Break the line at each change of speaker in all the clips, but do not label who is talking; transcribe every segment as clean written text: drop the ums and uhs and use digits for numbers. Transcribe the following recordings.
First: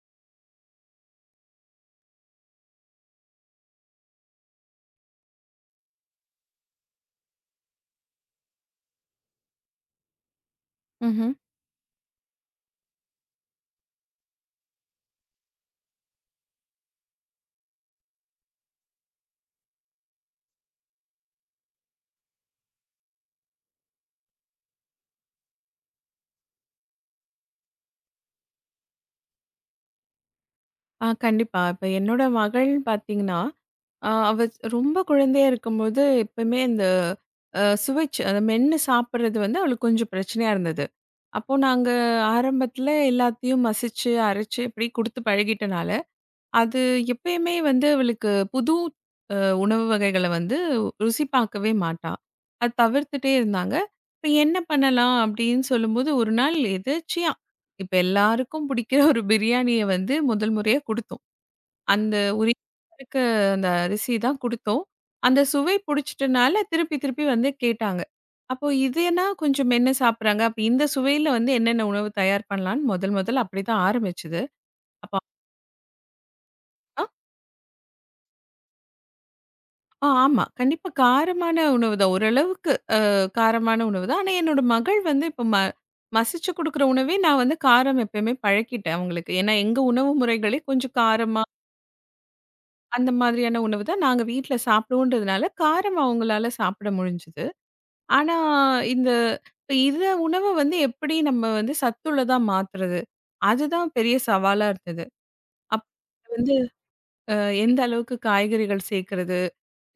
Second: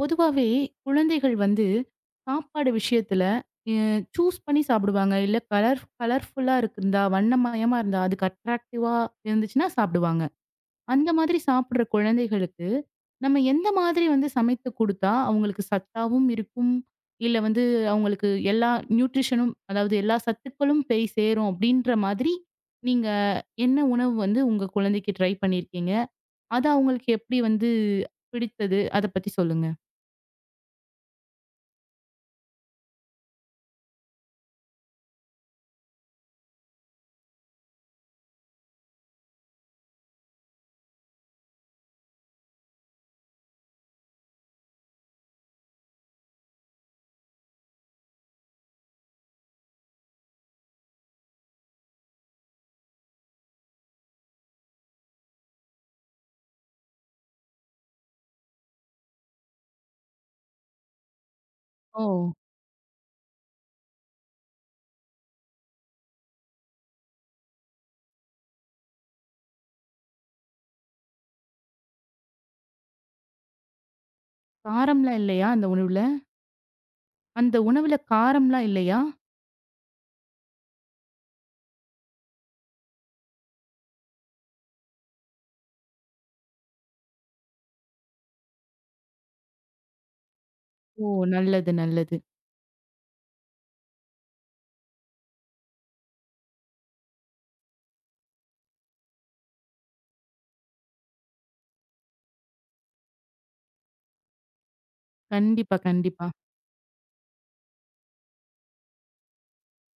பொதுவாவே குழந்தைகள் வந்து சாப்பாடு விஷயத்துல சூஸ் பண்ணி சாப்பிடுவாங்க. இல்ல கலர் கலர்ஃபுல்லா இருந்தா, வண்ணமயமா இருந்தா, அதுக்கு அட்ராக்டிவா இருந்துச்சுன்னா சாப்பிடுவாங்க. அந்த
ம்ஹ்ம்.
மாதிரி சாப்பிடுற குழந்தைகளுக்கு, நம்ம எந்த மாதிரி வந்து சமைத்து குடுத்தா, அவங்களுக்கு சத்தாவும் இருக்கும். இல்ல வந்து அவங்களுக்கு எல்லா நியூட்ரிஷனும் அதாவது எல்லா சத்துக்களும் போய் சேரும் அப்படின்ற மாதிரி, நீங்க என்ன உணவு வந்து உங்க குழந்தைக்கு ட்ரை பண்ணியிருக்கீங்க? அது அவங்களுக்கு எப்படி வந்து பிடித்தது? அத பத்தி சொல்லுங்க.
கண்டிப்பா. இப்ப என்னோட மகள் பார்த்தீங்கன்னா, அவ ரொம்ப குழந்தையா இருக்கும்போது எப்பவுமே இந்த சுவைச்சு அத மென்னு சாப்பிடுறது வந்து அவளுக்கு கொஞ்சம் பிரச்சனையா இருந்தது. அப்போ நாங்க ஆரம்பத்துல எல்லாத்தையும் மசிச்சு, அரைச்சு இப்படி குடுத்து பழகிட்டனால, அது எப்பயுமே வந்து அவளுக்கு புது உணவு வகைகள வந்து ருசி பார்க்கவே மாட்டா. அது தவிர்த்துட்டே இருந்தாங்க. இப்ப என்ன பண்ணலாம் அப்படின்னு சொல்லும்போது, ஒரு நாள் எதேர்ச்சையா இப்ப எல்லாருக்கும் பிடிக்கிற ஒரு பிரியாணிய வந்து முதல் முறையா குடுத்தோம்.
ஓ!
அந்த உரிய இருக்க அந்த அரிசி தான் குடுத்தோம். அந்த சுவை புடிச்சிட்டனால திருப்பி திருப்பி வந்து கேட்டாங்க. அப்போ இதுன்னா கொஞ்சம் மென்னு சாப்பிடுறாங்க. அப்ப இந்த சுவையில வந்து என்னென்ன உணவு தயார் பண்ணலான்னு முதல் முதல்ல அப்படிதான் ஆரம்பிச்சது. அப்ப
காரம்லாம் இல்லையா அந்த உணவுல?
அ
அந்த உணவுல காரம்லாம் இல்லையா?
ஆ ஆமா. கண்டிப்பா காரமான உணவு தான். ஓரளவுக்கு காரமான உணவு தான். ஆனா என்னோட மகள் வந்து இப்ப மசிச்சு குடுக்குற உணவே நான் வந்து காரம் எப்பயுமே பழக்கிட்டேன் அவங்களுக்கு. ஏன்னா எங்க உணவு முறைகளே கொஞ்சம்
ஓ!
காரமா
நல்லது, நல்லது.
அந்த மாதிரியான உணவு தான் நாங்க வீட்ல சாப்பிடுவோன்றதுனால காரம் அவங்களால சாப்பிட முடிஞ்சது. ஆனா, இந்த இப்ப இந்த உணவ வந்து எப்படி நம்ம வந்து சத்துள்ளதா மாத்துறது? அதுதான் பெரிய சவாலா இருந்தது.
கண்டிப்பா,
அப்
கண்டிப்பா.
வந்து அ எந்த அளவுக்கு காய்கறிகள் சேர்க்கிறது?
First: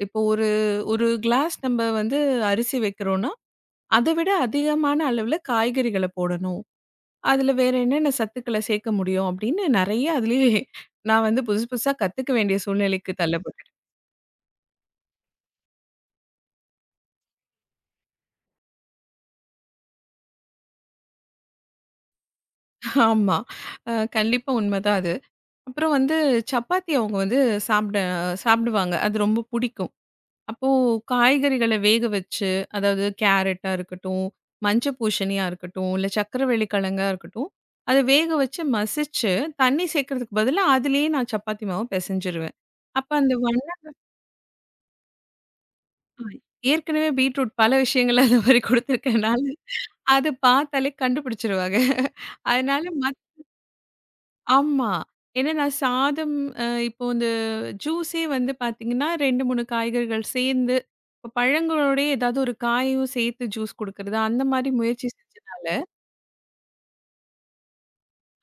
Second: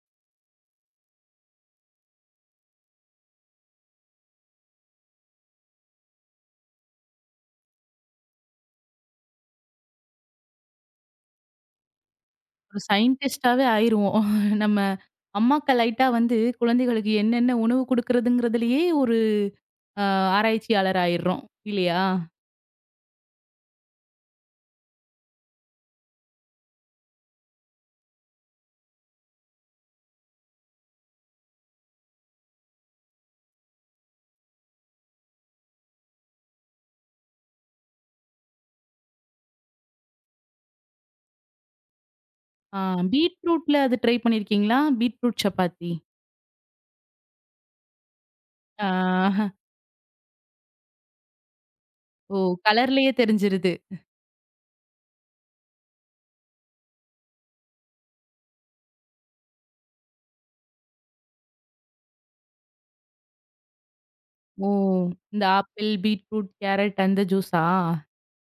இப்போ ஒரு ஒரு கிளாஸ் நம்ம வந்து அரிசி வைக்கிறோம்னா, அத விட அதிகமான அளவுல காய்கறிகள போடணும். அதுல வேற என்னென்ன சத்துக்கள சேர்க்க முடியும்? அப்படின்னு நெறைய அதுலயே நான் வந்து புதுசு புதுசா கத்துக்க வேண்டிய
ஒரு
சூழ்நிலைக்கு
சயின்டிஸ்ட்டாவே
தள்ளப்பட்டேன்.
ஆயிருவோம். நம்ம அம்மாக்கள் ஆயிட்டா வந்து குழந்தைகளுக்கு என்னென்ன உணவு குடுக்குறதுங்கிறதுலயே ஒரு அ ஆராய்ச்சியாளர் ஆயிர்றோம். இல்லையா?
ஆமா. கண்டிப்பா உண்மதான் அது. அப்புறம் வந்து சப்பாத்தி அவங்க வந்து சாப்பிட சாப்பிடுவாங்க. அது ரொம்ப புடிக்கும். அப்போ காய்கறிகள வேக வச்சு, அதாவது கேரட்டா இருக்கட்டும், மஞ்ச பூசணியா இருக்கட்டும், இல்ல சர்க்கரைவள்ளி கிழங்கா இருக்கட்டும், அத வேக வச்சு மசிச்சு, தண்ணி சேர்க்கறதுக்கு பதிலா அதிலேயே நான் சப்பாத்தி மாவு பெசஞ்சிருவேன்.
ஆ
அப்ப அந்த
பீட்ரூட்ல
வண்ணம்
அது ட்ரை பண்ணியிருக்கீங்களா? பீட்ரூட் சப்பாத்தி.
ஏற்கனவே பீட்ரூட் பல விஷயங்கள்ல அந்த மாரி குடுத்துருக்கனால,
ஆ
அத பார்த்தாலே கண்டுபிடிச்சுருவாங்க.
ஓ!
அதனால
கலர்லயே தெரிஞ்சிருது.
ஆமா. ஏன்னா நான் சாதம் இப்போ இந்த ஜூஸே வந்து பார்த்தீங்கன்னா, 2, 3 காய்கறிகள் சேர்ந்து இப்போ பழங்களோடயே ஏதாவது ஒரு காயும் சேர்த்து ஜூஸ் குடுக்குறது, அந்த
ஓ!
மாரி முயற்சி
இந்த
செஞ்சனால
ஆப்பிள், பீட்ரூட், கேரட் அந்த ஜூஸா?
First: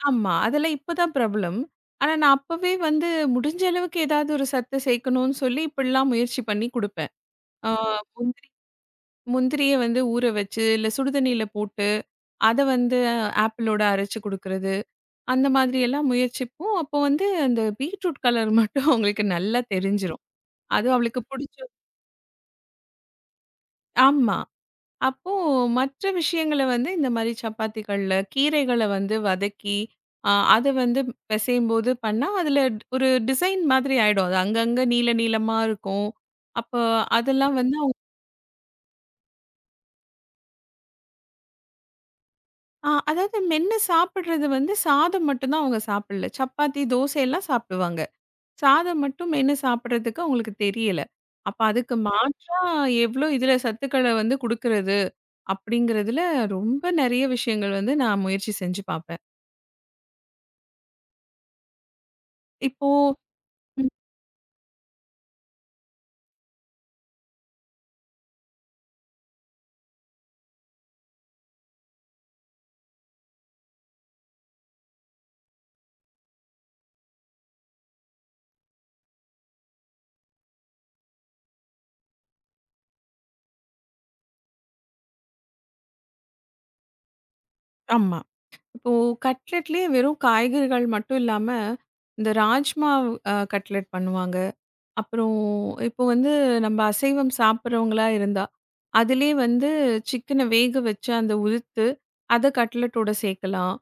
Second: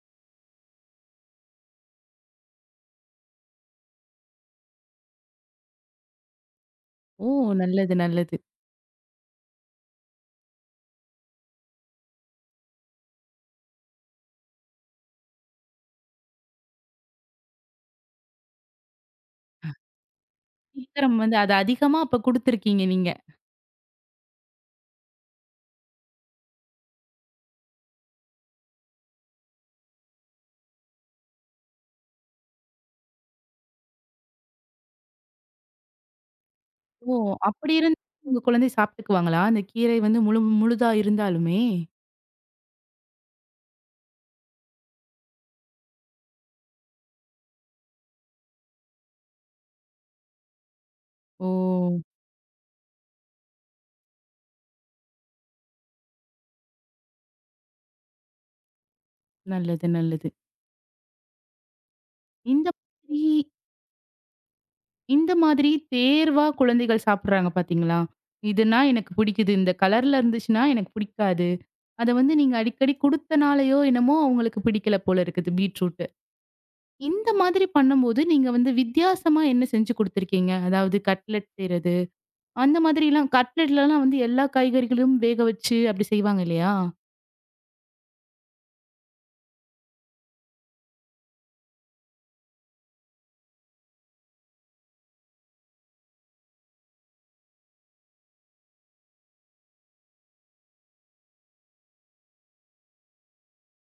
ஆமா. அதெல்லாம் இப்ப தான் பிரபலம். ஆனா நான் அப்பவே வந்து முடிஞ்ச அளவுக்கு ஏதாவது ஒரு சத்து சேர்க்கணும்னு சொல்லி இப்படிலாம் முயற்சி பண்ணி குடுப்பேன்.
ஓ!
ஆ
நல்லது, நல்லது.
முந்திரி முந்திரிய வந்து ஊற வச்சு, இல்ல சுடுதண்ணீல போட்டு, அத வந்து ஆப்பிளோட அரைச்சு குடுக்குறது. அந்த மாதிரி எல்லாம் முயற்சிப்போம். அப்போ வந்து அந்த பீட்ரூட் கலர் மட்டும் அவங்களுக்கு நல்லா தெரிஞ்சிரும். அது
சீக்கிரம்
அவளுக்கு
வந்து அது
பிடிச்ச
அதிகமா அப்ப குடுத்துருக்கீங்க நீங்க.
ஆமா. அப்போ மற்ற விஷயங்கள வந்து இந்த மாரி சப்பாத்திகள்ல கீரைகள வந்து வதக்கி, அத வந்து பிசையும்போது பண்ணா, அதில ஒரு டிசைன் மாதிரி ஆயிடும். அது அங்கங்க நீள நீளமா இருக்கும். அப்போ
ஓ!
அதெல்லாம்
அப்படி
வந்து அவங்க
இருந்து உங்க குழந்தை சாப்பிட்டுக்குவாங்களா? அந்த கீரை வந்து முழு முழுதா இருந்தாலுமே!
அதாவது மென்னு சாப்பிடுறது வந்து சாதம் மட்டும் தான் அவங்க சாப்பிடல. சப்பாத்தி, தோசை எல்லாம் சாப்பிடுவாங்க. சாதம் மட்டும் மென்னு சாப்பிடுறதுக்கு அவங்களுக்கு தெரியல.
ஓ!
அப்ப அதுக்கு மாற்றா எவ்ளோ இதுல சத்துக்கள வந்து குடுக்குறது? அப்படிங்கிறதுல ரொம்ப நெறைய விஷயங்கள் வந்து நான் முயற்சி செஞ்சு பார்ப்பேன்.
நல்லது, நல்லது. இந்த
இப்போ
மாதிரி
ம்
இந்த மாதிரி தேர்வா குழந்தைகள் சாப்பிடுறாங்க பார்த்தீங்களா? இதுனா எனக்கு பிடிக்குது. இந்த கலர்ல இருந்துச்சுன்னா எனக்கு பிடிக்காது. அத வந்து நீங்க அடிக்கடி குடுத்தனாலயோ என்னமோ அவங்களுக்கு பிடிக்கல போல இருக்குது பீட்ரூட்டு. இந்த மாதிரி பண்ணும்போது நீங்க வந்து வித்தியாசமா என்ன செஞ்சு குடுத்துருக்கீங்க? அதாவது கட்லெட் செய்றது, அந்த மாதிரிலாம் கட்லெட்லலாம் வந்து எல்லா காய்கறிகளும் வேக வச்சு அப்படி செய்வாங்க இல்லையா?
ஆமா. இப்போ கட்லெட்லயே வெறும் காய்கறிகள் மட்டும் இல்லாம, இந்த ராஜ்மா கட்லெட் பண்ணுவாங்க. அப்புறம் இப்போ வந்து நம்ம அசைவம் சாப்பிட்றவங்களா இருந்தா, அதிலயே வந்து சிக்கன வேக வச்சு அந்த உதுத்து, அத கட்லட்டோட சேர்க்கலாம்.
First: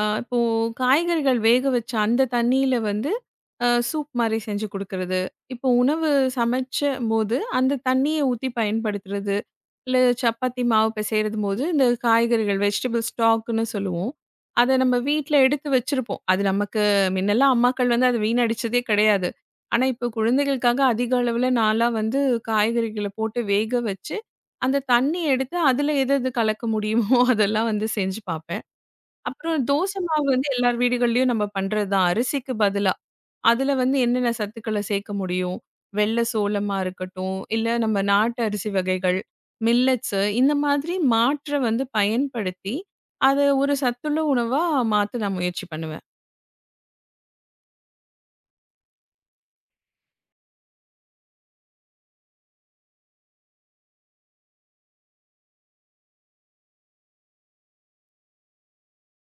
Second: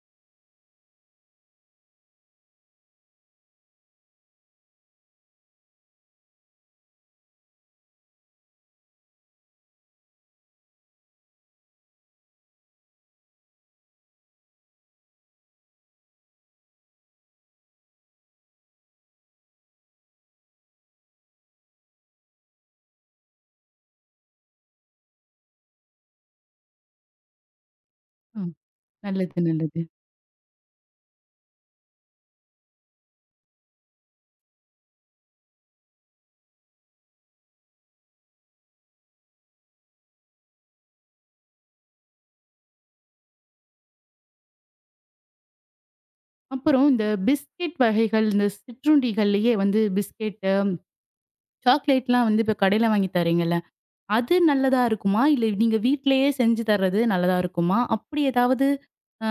இப்போ காய்கறிகள் வேக வச்ச அந்த தண்ணீல வந்து சூப் மாரி செஞ்சு குடுக்கறது. இப்போ உணவு சமைச்சம்போது அந்த தண்ணிய ஊத்தி பயன்படுத்துறது. இல்ல சப்பாத்தி மாவு பெசைறதும்போது இந்த காய்கறிகள் வெஜிடபிள் ஸ்டாக்குன்னு சொல்லுவோம். அத நம்ம வீட்ல எடுத்து வச்சிருப்போம். அது நமக்கு முன்னெல்லாம் அம்மாக்கள் வந்து அத வீணடிச்சதே கிடையாது. ஆனா, இப்போ குழந்தைகளுக்காக அதிக அளவுல நான்லாம் வந்து காய்கறிகள போட்டு வேக வச்சு, அந்த தண்ணி எடுத்து அதுல எது எது கலக்க முடியுமோ அதெல்லாம் வந்து செஞ்சு பார்ப்பேன்.
நல்லது,
அப்புறம்
நல்லது.
தோசை மாவு வந்து எல்லார் வீடுகள்லயும் நம்ம பண்றது தான். அரிசிக்கு பதிலா, அதுல வந்து என்னென்ன சத்துக்கள சேர்க்க முடியும்? வெள்ள சோளமா இருக்கட்டும், இல்ல நம்ம நாட்டு அரிசி வகைகள், மில்லட்ஸு இந்த மாதிரி மாற்ற வந்து பயன்படுத்தி, அத ஒரு சத்துள்ள உணவா மாத்த நான் முயற்சி பண்ணுவேன்.
அப்புறம் இந்த பிஸ்கெட் வகைகள், இந்த சிற்றுண்டிகள்லயே வந்து பிஸ்கெட்டு, சாக்லேட்லாம் வந்து இப்ப கடையில வாங்கி தர்றீங்கல்ல, அது நல்லதா இருக்குமா? இல்ல நீங்க வீட்லயே செஞ்சு தர்றது நல்லதா இருக்குமா? அப்படி ஏதாவது அ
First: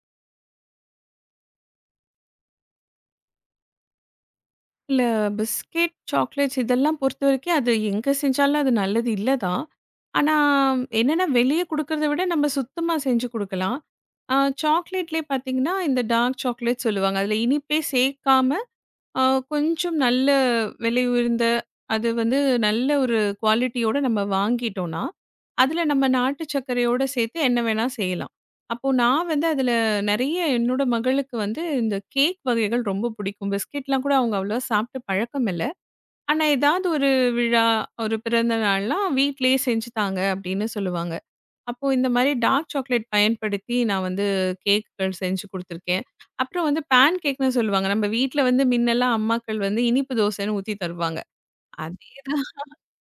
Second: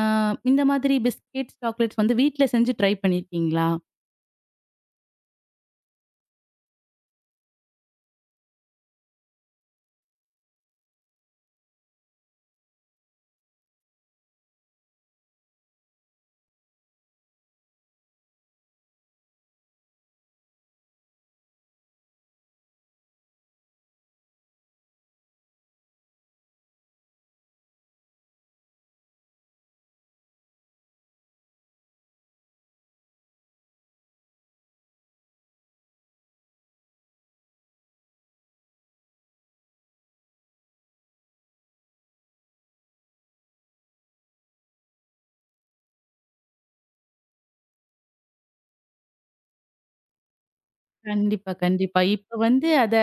இந்த மாதிரி பிஸ்கெட், சாக்லேட்ஸ் வந்து வீட்ல செஞ்சு ட்ரை பண்ணியிருக்கீங்களா?
இல்ல பிஸ்கெட், சாக்லேட்ஸ் இதெல்லாம் பொறுத்தவரைக்கும் அது எங்க செஞ்சாலும் அது நல்லது இல்ல தான். ஆனா, என்னன்னா வெளிய குடுக்கறத விட நம்ம சுத்தமா செஞ்சு குடுக்கலாம். அ சாக்லேட்லயே பார்த்தீங்கன்னா, இந்த டார்க் சாக்லேட் சொல்லுவாங்க. அதுல இனிப்பே சேர்க்காம ஆ, கொஞ்சம் நல்ல விலை உயர்ந்த அது வந்து நல்ல ஒரு குவாலிட்டியோட நம்ம வாங்கிட்டோம்னா, அதில நம்ம நாட்டு சர்க்கரையோட சேர்த்து என்ன வேணா செய்யலாம். அப்போ நான் வந்து அதில நெறைய என்னோட மகளுக்கு வந்து இந்த கேக் வகைகள் ரொம்ப பிடிக்கும். பிஸ்கெட்லாம் கூட அவங்க அவ்வளவா சாப்பிட்டு பழக்கம் இல்ல. ஆனா ஏதாவது ஒரு விழா, ஒரு பிறந்த நாள்லாம் வீட்லயே செஞ்சு தாங்க அப்படின்னு சொல்லுவாங்க. அப்போ இந்த மாரி டார்க் சாக்லேட் பயன்படுத்தி நான் வந்து கேக்குகள் செஞ்சு குடுத்துருக்கேன். அப்புறம் வந்து பேன் கேக்ன்னு சொல்லுவாங்க. நம்ம வீட்ல வந்து முன்னெல்லாம் அம்மாக்கள் வந்து இனிப்பு தோசைன்னு ஊத்தி தருவாங்க.
கண்டிப்பா, கண்டிப்பா.
அதே
இப்ப
தான்
வந்து அத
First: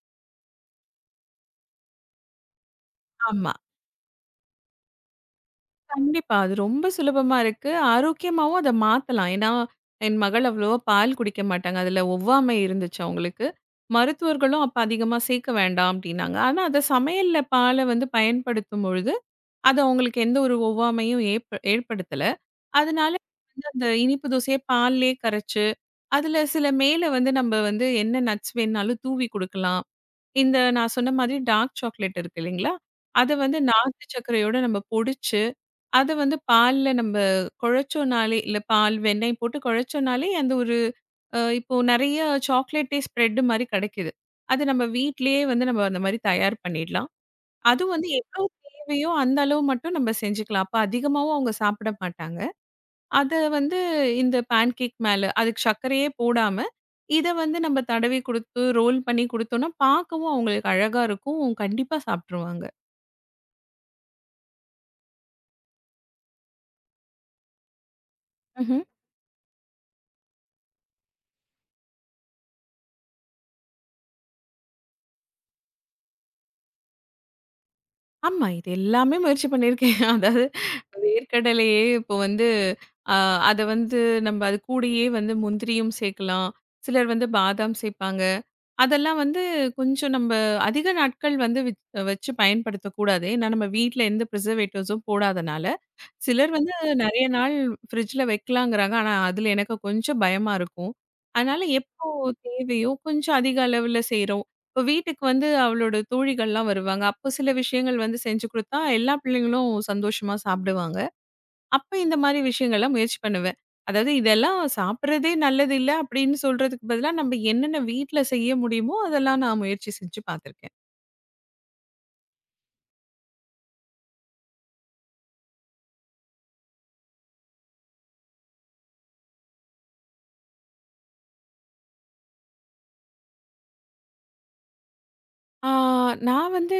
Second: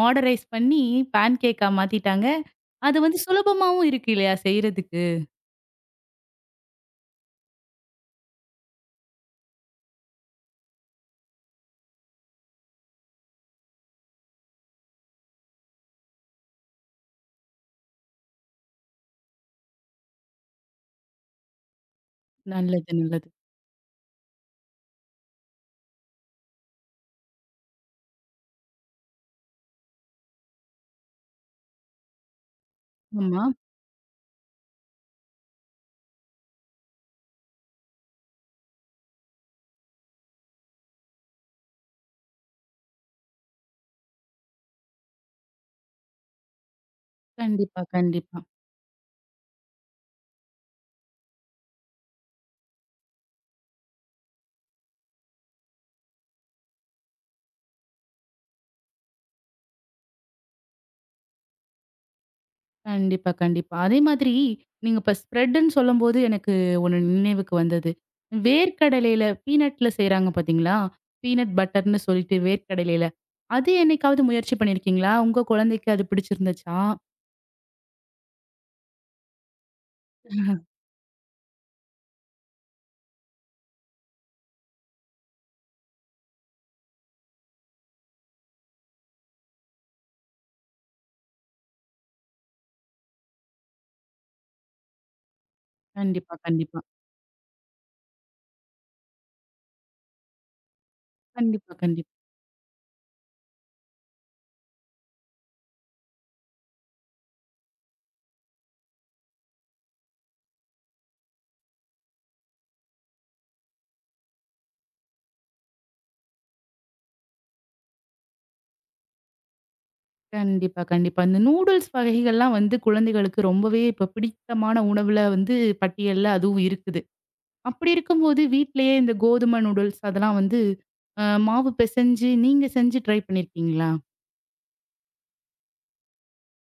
மாடரைஸ் பண்ணி பேன் கேக்கா மாத்திட்டாங்க. அது வந்து
ஆமா.
சுலபமாவும் இருக்கு இல்லையா செய்றதுக்கு?
கண்டிப்பா. அது ரொம்ப சுலபமா இருக்கு. ஆரோக்கியமாவும் அத மாத்தலாம். ஏன்னா, என் மகள் அவ்வளவா பால் குடிக்க மாட்டாங்க. அதுல ஒவ்வாமை இருந்துச்சு அவங்களுக்கு. மருத்துவர்களும் அப்ப அதிகமா சேர்க்க வேண்டாம் அப்டின்னாங்க. ஆனா, அத சமையல்ல பால வந்து பயன்படுத்தும் பொழுது, அது அவங்களுக்கு எந்த ஒரு ஒவ்வாமையும் ஏற்படுத்தல.
நல்லது,
அதனால
நல்லது.
வந்து அந்த இனிப்பு தோசைய பால்லயே கரைச்சு, அதுல சில மேல வந்து நம்ம வந்து என்ன நட்ஸ் வேணுனாலும் தூவி குடுக்கலாம். இந்த நான் சொன்ன மாதிரி டார்க் சாக்லேட் இருக்கு இல்லைங்களா? அத
ஆமா.
வந்து நாட்டு சர்க்கரையோட நம்ம பொடிச்சு, அத வந்து பால்ல நம்ம குழச்சோனாலே இல்ல பால், வெண்ணெய் போட்டு குழச்சோனாலே அந்த ஒரு இப்போ நெறைய சாக்லேட்டே ஸ்ப்ரெட் மாரி கெடைக்குது. அது நம்ம வீட்லயே வந்து நம்ம அந்த மாரி தயார் பண்ணிடலாம்.
கண்டிப்பா,
அதுவும் வந்து
கண்டிப்பா.
எவ்ளோ தேவையோ அந்த அளவு மட்டும் நம்ம செஞ்சுக்கலாம். அப்ப அதிகமாவும் அவங்க சாப்பிட மாட்டாங்க. அத வந்து இந்த பேன் கேக் மேல அதுக்கு சர்க்கரையே போடாம, இத வந்து நம்ம தடவி குடுத்து, ரோல் பண்ணி குடுத்தோம்னா, பார்க்கவும் அவங்களுக்கு அழகா இருக்கும். கண்டிப்பா சாப்ட்டுருவாங்க.
கண்டிப்பா, கண்டிப்பா. அதே மாதிரி நீங்க இப்ப ஸ்ப்ரெட்டுன்னு சொல்லும்போது எனக்கு ஒண்ணு நினைவுக்கு வந்தது.
ம்ஹ்ம்.
வேர்க்கடலையில பீனட்ல செய்றாங்க பார்த்தீங்களா? பீனட் பட்டர்ன்னு சொல்லிட்டு வேர்க்கடலையில. அது என்னைக்காவது முயற்சி பண்ணியிருக்கீங்களா? உங்க குழந்தைக்கு அது பிடிச்சிருந்துச்சா?
ஆமா. இது எல்லாமே முயற்சி பண்ணியிருக்கேன். அதாவது வேர்க்கடலையே இப்போ வந்து அ அத வந்து நம்ம அது கூடயே வந்து முந்திரியும் சேர்க்கலாம். சிலர் வந்து பாதாம் சேர்ப்பாங்க. அதெல்லாம் வந்து கொஞ்சம் நம்ம அதிக நாட்கள் வந்து வச்சு பயன்படுத்தக்கூடாது. ஏன்னா நம்ம வீட்ல எந்த ப்ரிசர்வேட்டிவ்ஸும் போடாதனால.
கண்டிப்பா,
சிலர் வந்து
கண்டிப்பா.
நெறைய நாள் ஃப்ரிட்ஜ்ல வைக்கலாங்கிறாங்க. ஆனா, அதுல எனக்கு கொஞ்சம் பயமா இருக்கும். அதனால
கண்டிப்பா, கண்டிப்பா.
எப்போ தேவையோ கொஞ்சம் அதிக அளவுல செய்றோம். இப்போ வீட்டுக்கு வந்து அவளோட தோழிகள்லாம் வருவாங்க. அப்போ சில விஷயங்கள் வந்து செஞ்சு குடுத்தா எல்லா பிள்ளைங்களும் சந்தோஷமா சாப்பிடுவாங்க. அப்ப இந்த மாரி விஷயங்கள்லாம் முயற்சி பண்ணுவேன். அதாவது இதெல்லாம் சாப்பிடுறதே நல்லது இல்ல அப்படின்னு சொல்றதுக்கு பதிலா நம்ம என்னென்ன வீட்ல செய்ய முடியுமோ அதெல்லாம் நான் முயற்சி செஞ்சு பார்த்துருக்கேன்.
கண்டிப்பா, கண்டிப்பா. இந்த நூடுல்ஸ் வகைகள்லாம் வந்து குழந்தைகளுக்கு ரொம்பவே இப்ப பிடித்தமான உணவுல வந்து பட்டியல்ல அதுவும் இருக்குது. அப்படி இருக்கும்போது வீட்லயே இந்த கோதுமை நூடுல்ஸ் அதெல்லாம் வந்து மாவு பெசஞ்சு நீங்க செஞ்சு ட்ரை பண்ணியிருக்கீங்களா?
ஆ, நான் வந்து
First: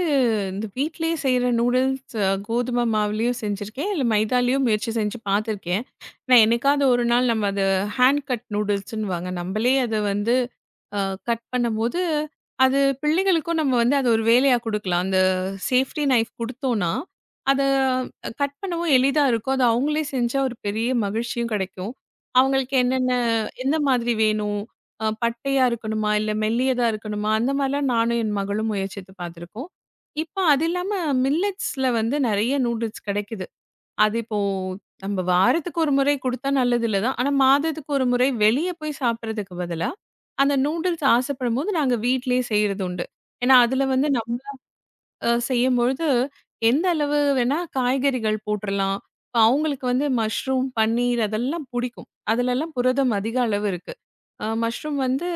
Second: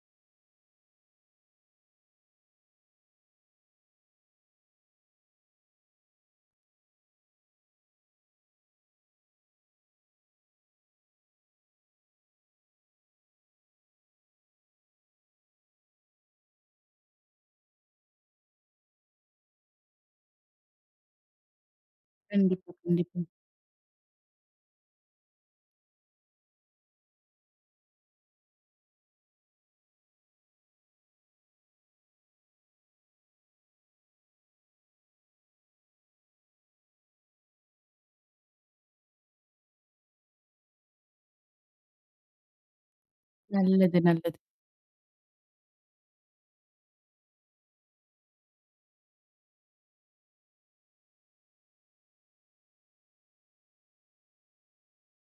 இந்த வீட்லயே செய்ற நூடுல்ஸ் கோதுமை மாவுலயும் செஞ்சிருக்கேன். இல்ல மைதாலயும் முயற்சி செஞ்சு பார்த்துருக்கேன். நான் என்னைக்காவது ஒரு நாள் நம்ம அத ஹேண்ட் கட் நூடுல்ஸ்ன்னுவாங்க. நம்பளே அத வந்து அ கட் பண்ணும்போது, அது பிள்ளைகளுக்கும் நம்ம வந்து அது ஒரு வேலையா குடுக்கலாம். அந்த சேஃப்டி நைஃப் குடுத்தோம்னா, அத கட் பண்ணவும் எளிதா இருக்கும். அது அவங்களே செஞ்சா ஒரு பெரிய மகிழ்ச்சியும் கெடைக்கும்.
கண்டிப்பா,
அவங்களுக்கு என்னென்ன
கண்டிப்பா.
எந்த மாதிரி வேணும்? பட்டையா இருக்கணுமா? இல்ல மெல்லியதா இருக்கணுமா? அந்த மாரிலாம் நானும் என் மகளும் முயற்சித்து பார்த்துருக்கோம். இப்போ அது இல்லாம மில்லட்ஸ்ல வந்து நெறைய நூடுல்ஸ் கிடைக்குது. அது இப்போ நம்ம வாரத்துக்கு ஒரு முறை குடுத்தா நல்லதில்ல தான். ஆனா மாதத்துக்கு ஒரு முறை வெளிய போய் சாப்பிடுறதுக்கு பதிலா, அந்த நூடுல்ஸ் ஆசைப்படும்போது நாங்க வீட்லயே செய்றது உண்டு. ஏன்னா, அதுல
நல்லது,
வந்து
நல்லது.
நம்ம செய்யும்பொழுது, எந்த அளவு வேணா காய்கறிகள் போட்றலாம். இப்ப அவங்களுக்கு வந்து மஷ்ரூம், பன்னீர் அதெல்லாம் புடிக்கும். அதுலலாம் புரதம் அதிக அளவு இருக்கு. மஷ்ரூம் வந்து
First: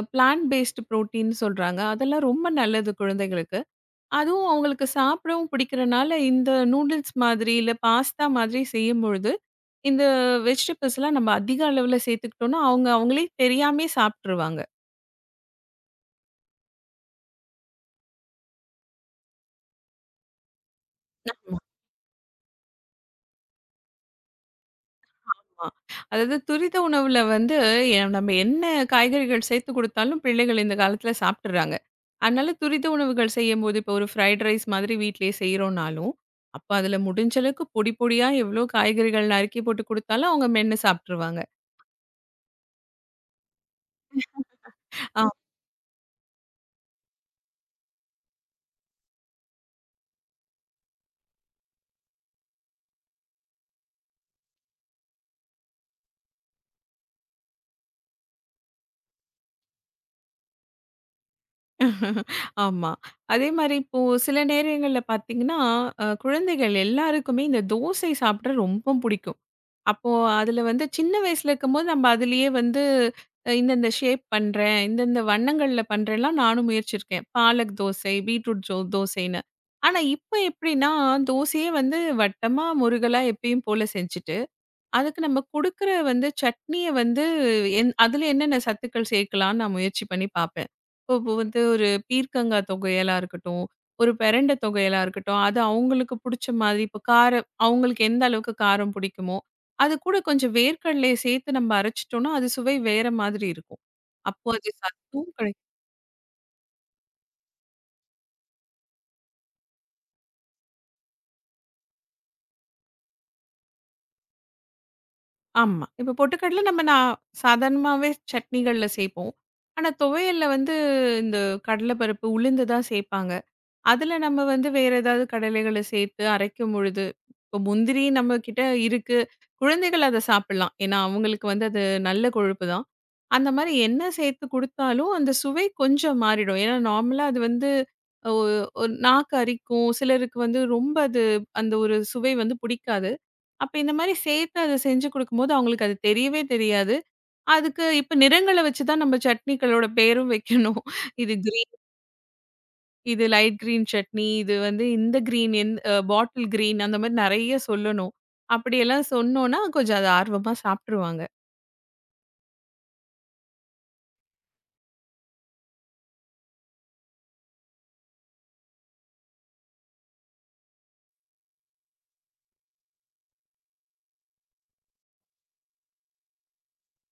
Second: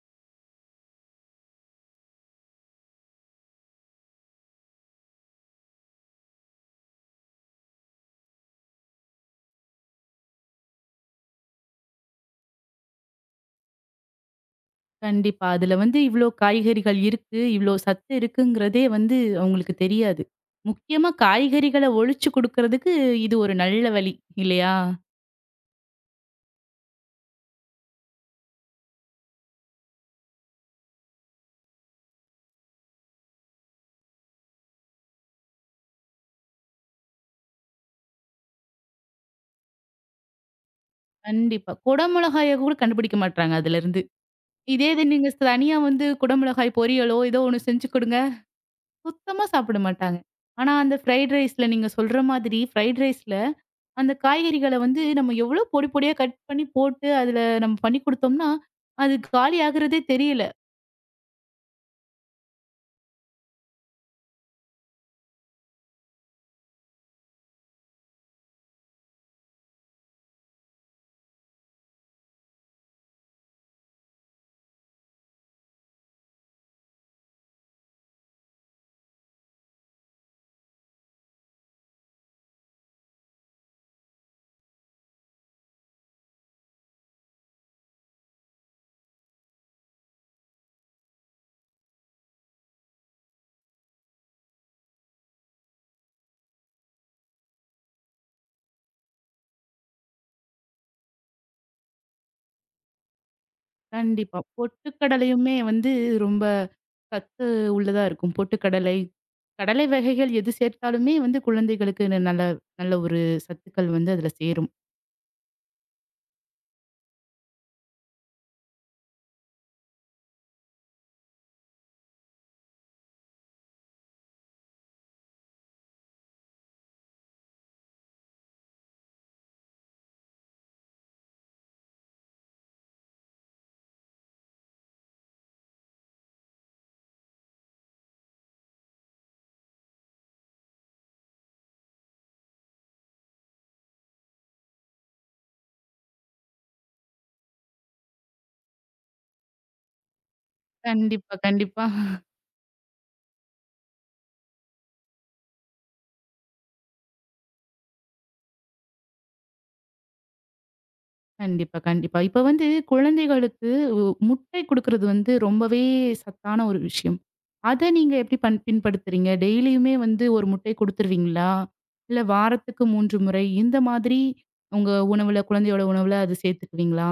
பிளான்ட் பேஸ்டு புரோட்டீன் சொல்றாங்க. அதெல்லாம் ரொம்ப நல்லது குழந்தைகளுக்கு. அதுவும் அவங்களுக்கு சாப்பிடவும் பிடிக்கிறனால, இந்த நூடுல்ஸ் மாதிரி, இல்ல பாஸ்தா மாதிரி செய்யும்பொழுது, இந்த வெஜிடபிள்ஸ்லாம் நம்ம அதிக அளவுல சேர்த்துக்கிட்டோம்னா, அவங்க அவங்களே தெரியாமயே சாப்ட்டுருவாங்க.
கண்டிப்பா. அதுல வந்து இவ்ளோ காய்கறிகள் இருக்கு, இவ்ளோ சத்து இருக்குங்கிறதே வந்து அவங்களுக்கு தெரியாது. முக்கியமா காய்கறிகள ஒழிச்சு குடுக்கறதுக்கு இது ஒரு நல்ல வழி இல்லையா?
ஆமா. அதாவது துரித உணவுல வந்து நம்ம என்ன காய்கறிகள் சேர்த்து குடுத்தாலும் பிள்ளைகள் இந்த காலத்துல சாப்பிட்டுறாங்க. அதனால துரித உணவுகள் செய்யும்போது, இப்போ ஒரு ஃப்ரைட் ரைஸ் மாதிரி வீட்லயே செய்றோம்னாலும், அப்ப அதுல முடிஞ்ச அளவுக்கு பொடி பொடியா எவ்ளோ காய்கறிகள் நறுக்கி போட்டு குடுத்தாலும் அவங்க மென்னு சாப்ட்டுருவாங்க.
கண்டிப்பா. குடமிளகாய கூட கண்டுபிடிக்க மாட்றாங்க அதுலருந்து. இதே இது
ஆ
நீங்க தனியா வந்து குடமிளகாய் பொரியலோ, ஏதோ ஒண்ணு செஞ்சு குடுங்க, சுத்தமா சாப்பிட மாட்டாங்க. ஆனா அந்த ஃப்ரைட் ரைஸ்ல நீங்க சொல்ற மாதிரி ஃப்ரைட் ரைஸ்ல அந்த காய்கறிகள வந்து நம்ம எவ்ளோ பொடி பொடியா கட் பண்ணி போட்டு, அதுல நம்ம பண்ணி குடுத்தோம்னா, அது காலி ஆகுறதே தெரியல.
ஆமா. அதே மாரி இப்போ சில நேரங்கள்ல பார்த்தீங்கன்னா, குழந்தைகள் எல்லாருக்குமே இந்த தோசை சாப்பிட ரொம்ப புடிக்கும். அப்போ அதுல வந்து சின்ன வயசுல இருக்கும்போது நம்ம அதிலேயே வந்து இந்தந்த ஷேப் பண்றேன், இந்தந்த வண்ணங்கள்ல பண்றேன்லாம் நானும் முயற்சிருக்கேன். பாலக் தோசை, பீட்ரூட் ஜோ தோசைன்னு. ஆனா இப்ப எப்படின்னா, தோசையே வந்து வட்டமா, முருகலா எப்பயும் போல செஞ்சுட்டு அதுக்கு நம்ம குடுக்குற வந்து சட்னிய வந்து அதில என்னென்ன சத்துக்கள் சேர்க்கலான்னு நான் முயற்சி பண்ணி பார்ப்பேன். இப்போ இப்போ வந்து ஒரு பீர்க்கங்காய் தொகையலா இருக்கட்டும், ஒரு பெரண்ட தொகையலா இருக்கட்டும், அது அவங்களுக்கு புடிச்ச மாதிரி இப்போ காரம் அவங்களுக்கு எந்த அளவுக்கு காரம் பிடிக்குமோ, அது கூட கொஞ்சம் வேர்க்கடலைய சேர்த்து நம்ம அரைச்சுட்டோம்னா, அது சுவை வேற மாதிரி இருக்கும்.
கண்டிப்பா.
அப்போ அது சத்தும்
பொட்டுக்கடலையுமே
கிடைக்கும்.
வந்து ரொம்ப சத்து உள்ளதா இருக்கும். பொட்டுக்கடலை, கடலை வகைகள் எது சேர்த்தாலுமே வந்து குழந்தைகளுக்கு நல்ல நல்ல ஒரு சத்துக்கள் வந்து அதுல சேரும்.
ஆமா. இப்போ பொட்டுக்கடல நம்ம நான் சாதாரணமாவே சட்னிகள்ல சேர்ப்போம். ஆனா துவையல்ல வந்து இந்த கடல பருப்பு, உளுந்து தான் சேர்ப்பாங்க. அதுல நம்ம வந்து வேற ஏதாவது கடலைகள சேர்த்து அரைக்கும் பொழுது, இப்போ முந்திரி நம்ம கிட்ட இருக்கு. குழந்தைகள் அத சாப்பிடலாம். ஏன்னா, அவங்களுக்கு வந்து அது நல்ல கொழுப்பு தான். அந்த மாரி என்ன சேர்த்து குடுத்தாலும், அந்த சுவை கொஞ்சம் மாறிடும். ஏன்னா, நார்மலா அது வந்து ஒ ஒரு நாக்கு அரிக்கும். சிலருக்கு வந்து ரொம்ப அது அந்த ஒரு சுவை வந்து பிடிக்காது. அப்ப இந்த மாரி சேர்த்து அத செஞ்சு குடுக்கும்போது, அவங்களுக்கு அது தெரியவே தெரியாது. அதுக்கு இப்ப நிறங்கள வச்சு தான் நம்ம சட்னிகளோட பேரும் வைக்கணும். இது
கண்டிப்பா, கண்டிப்பா.
இது லைட் கிரீன் சட்னி, இது வந்து இந்த கிரீன் எந் அ பாட்டில் கிரீன் அந்த மாரி நெறைய சொல்லணும். அப்படியெல்லாம் சொன்னோம்னா, கொஞ்சம் அத ஆர்வமா சாப்ட்டுருவாங்க.
கண்டிப்பா, கண்டிப்பா. இப்ப வந்து குழந்தைகளுக்கு உ முட்டை குடுக்குறது வந்து ரொம்பவே சத்தான ஒரு விஷயம். அத நீங்க எப்படி பின்படுத்துறீங்க? டெய்லியுமே வந்து ஒரு முட்டை குடுத்துருவீங்களா? இல்ல வாரத்துக்கு 3 முறை இந்த மாதிரி உங்க உணவுல குழந்தையோட உணவுல அது சேர்த்துக்குவீங்களா?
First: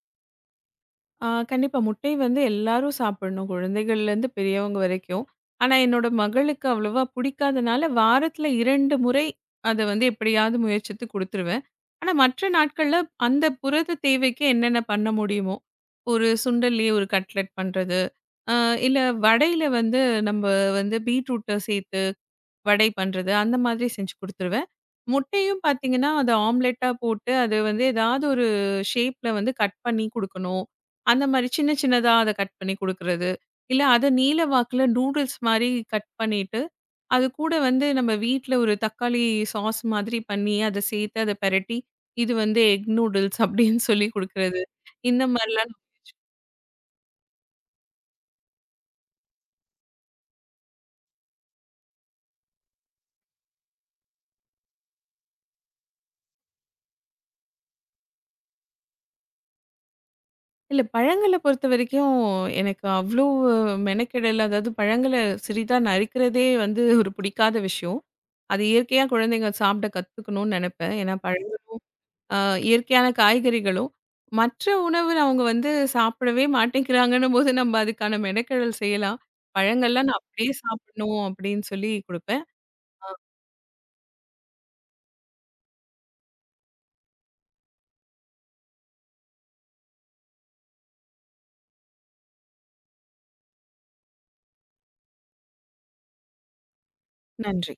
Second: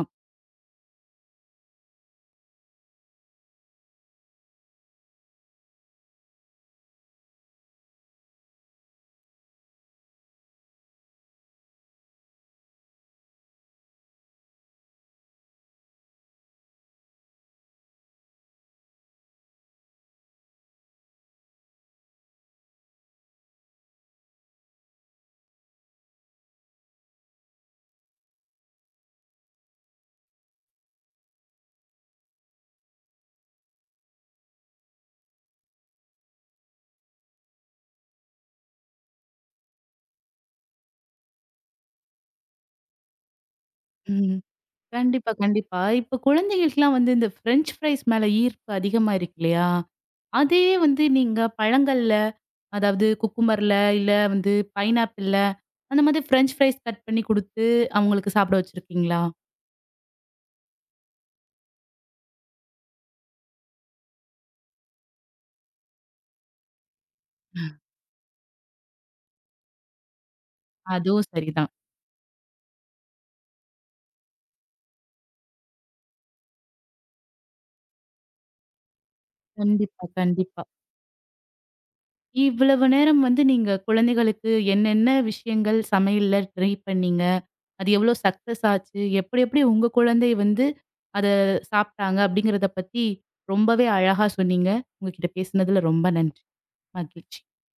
ஆ கண்டிப்பா முட்டை வந்து எல்லாரும் சாப்பிடணும். குழந்தைகள்லேருந்து பெரியவங்க வரைக்கும். ஆனா என்னோட மகளுக்கு அவ்வளவா பிடிக்காதனால, வாரத்துல 2 முறை அத வந்து எப்படியாவது முயற்சித்து குடுத்துருவேன். ஆனா மற்ற நாட்கள்ல அந்த புரத தேவைக்கு என்னென்ன பண்ண முடியுமோ, ஒரு சுண்டல்லயே ஒரு கட்லெட் பண்றது. அ இல்ல வடையில வந்து நம்ம வந்து பீட்ரூட்ட சேர்த்து வடை பண்றது அந்த மாதிரி செஞ்சு குடுத்துருவேன். முட்டையும் பார்த்தீங்கன்னா, அத ஆம்லெட்டா போட்டு அது வந்து ஏதாவது ஒரு ஷேப்ல வந்து கட் பண்ணி குடுக்கணும். அந்த மாரி சின்ன சின்னதா அத கட் பண்ணி குடுக்குறது. இல்ல அத நீள வாக்குல நூடுல்ஸ் மாரி கட் பண்ணிட்டு, அது கூட வந்து நம்ம வீட்ல ஒரு தக்காளி சாஸ் மாதிரி பண்ணி அத சேர்த்து அத பெரட்டி, இது வந்து எக் நூடுல்ஸ் அப்படின்னு சொல்லி
ம்.
குடுக்குறது. இந்த
கண்டிப்பா,
மாரிலாம்
கண்டிப்பா. இப்ப குழந்தைகளுக்குலாம் வந்து இந்த ஃப்ரெஞ்ச் ஃப்ரைஸ் மேல ஈர்ப்பு அதிகமா இருக்கு இல்லையா? அதையே வந்து நீங்க பழங்கள்ல, அதாவது குக்கும்பர்ல, இல்ல வந்து பைனாப்பிள்ல, அந்த மாதிரி ஃப்ரெஞ்ச் ஃப்ரைஸ் கட் பண்ணி குடுத்து, அவங்களுக்கு சாப்பிட வச்சிருக்கீங்களா?
இல்ல பழங்கள பொறுத்தவரைக்கும், எனக்கு அவ்ளோ மெனக்கெடல் அதாவது பழங்கள சிறிதா நறுக்கிறதே வந்து ஒரு பிடிக்காத விஷயம். அது இயற்கையா குழந்தைங்க சாப்பிட கத்துக்கணும்னு நெனைப்பேன். ஏன்னா
அதுவும்
பழங்கள்
சரிதான்.
அ இயற்கையான காய்கறிகளும், மற்ற உணவு அவங்க வந்து சாப்பிடவே மாட்டேங்கிறாங்கன்னும்போது, நம்ம அதுக்கான மெனக்கெடல் செய்யலாம்.
கண்டிப்பா,
பழங்கள்லாம் நான் அப்படியே
கண்டிப்பா.
சாப்பிடணும் அப்படின்னு சொல்லி குடுப்பேன்.
இவ்வளவு
அ
நேரம் வந்து நீங்க குழந்தைகளுக்கு என்னென்ன விஷயங்கள் சமையல்ல ட்ரை பண்ணீங்க? அது எவ்ளோ சக்சஸ் ஆச்சு? எப்படி எப்படி உங்க குழந்தை வந்து அத சாப்ட்டாங்க? அப்படிங்கிறத பத்தி ரொம்பவே அழகா சொன்னீங்க. உங்ககிட்ட பேசினதுல ரொம்ப நன்றி. மகிழ்ச்சி.
நன்றி.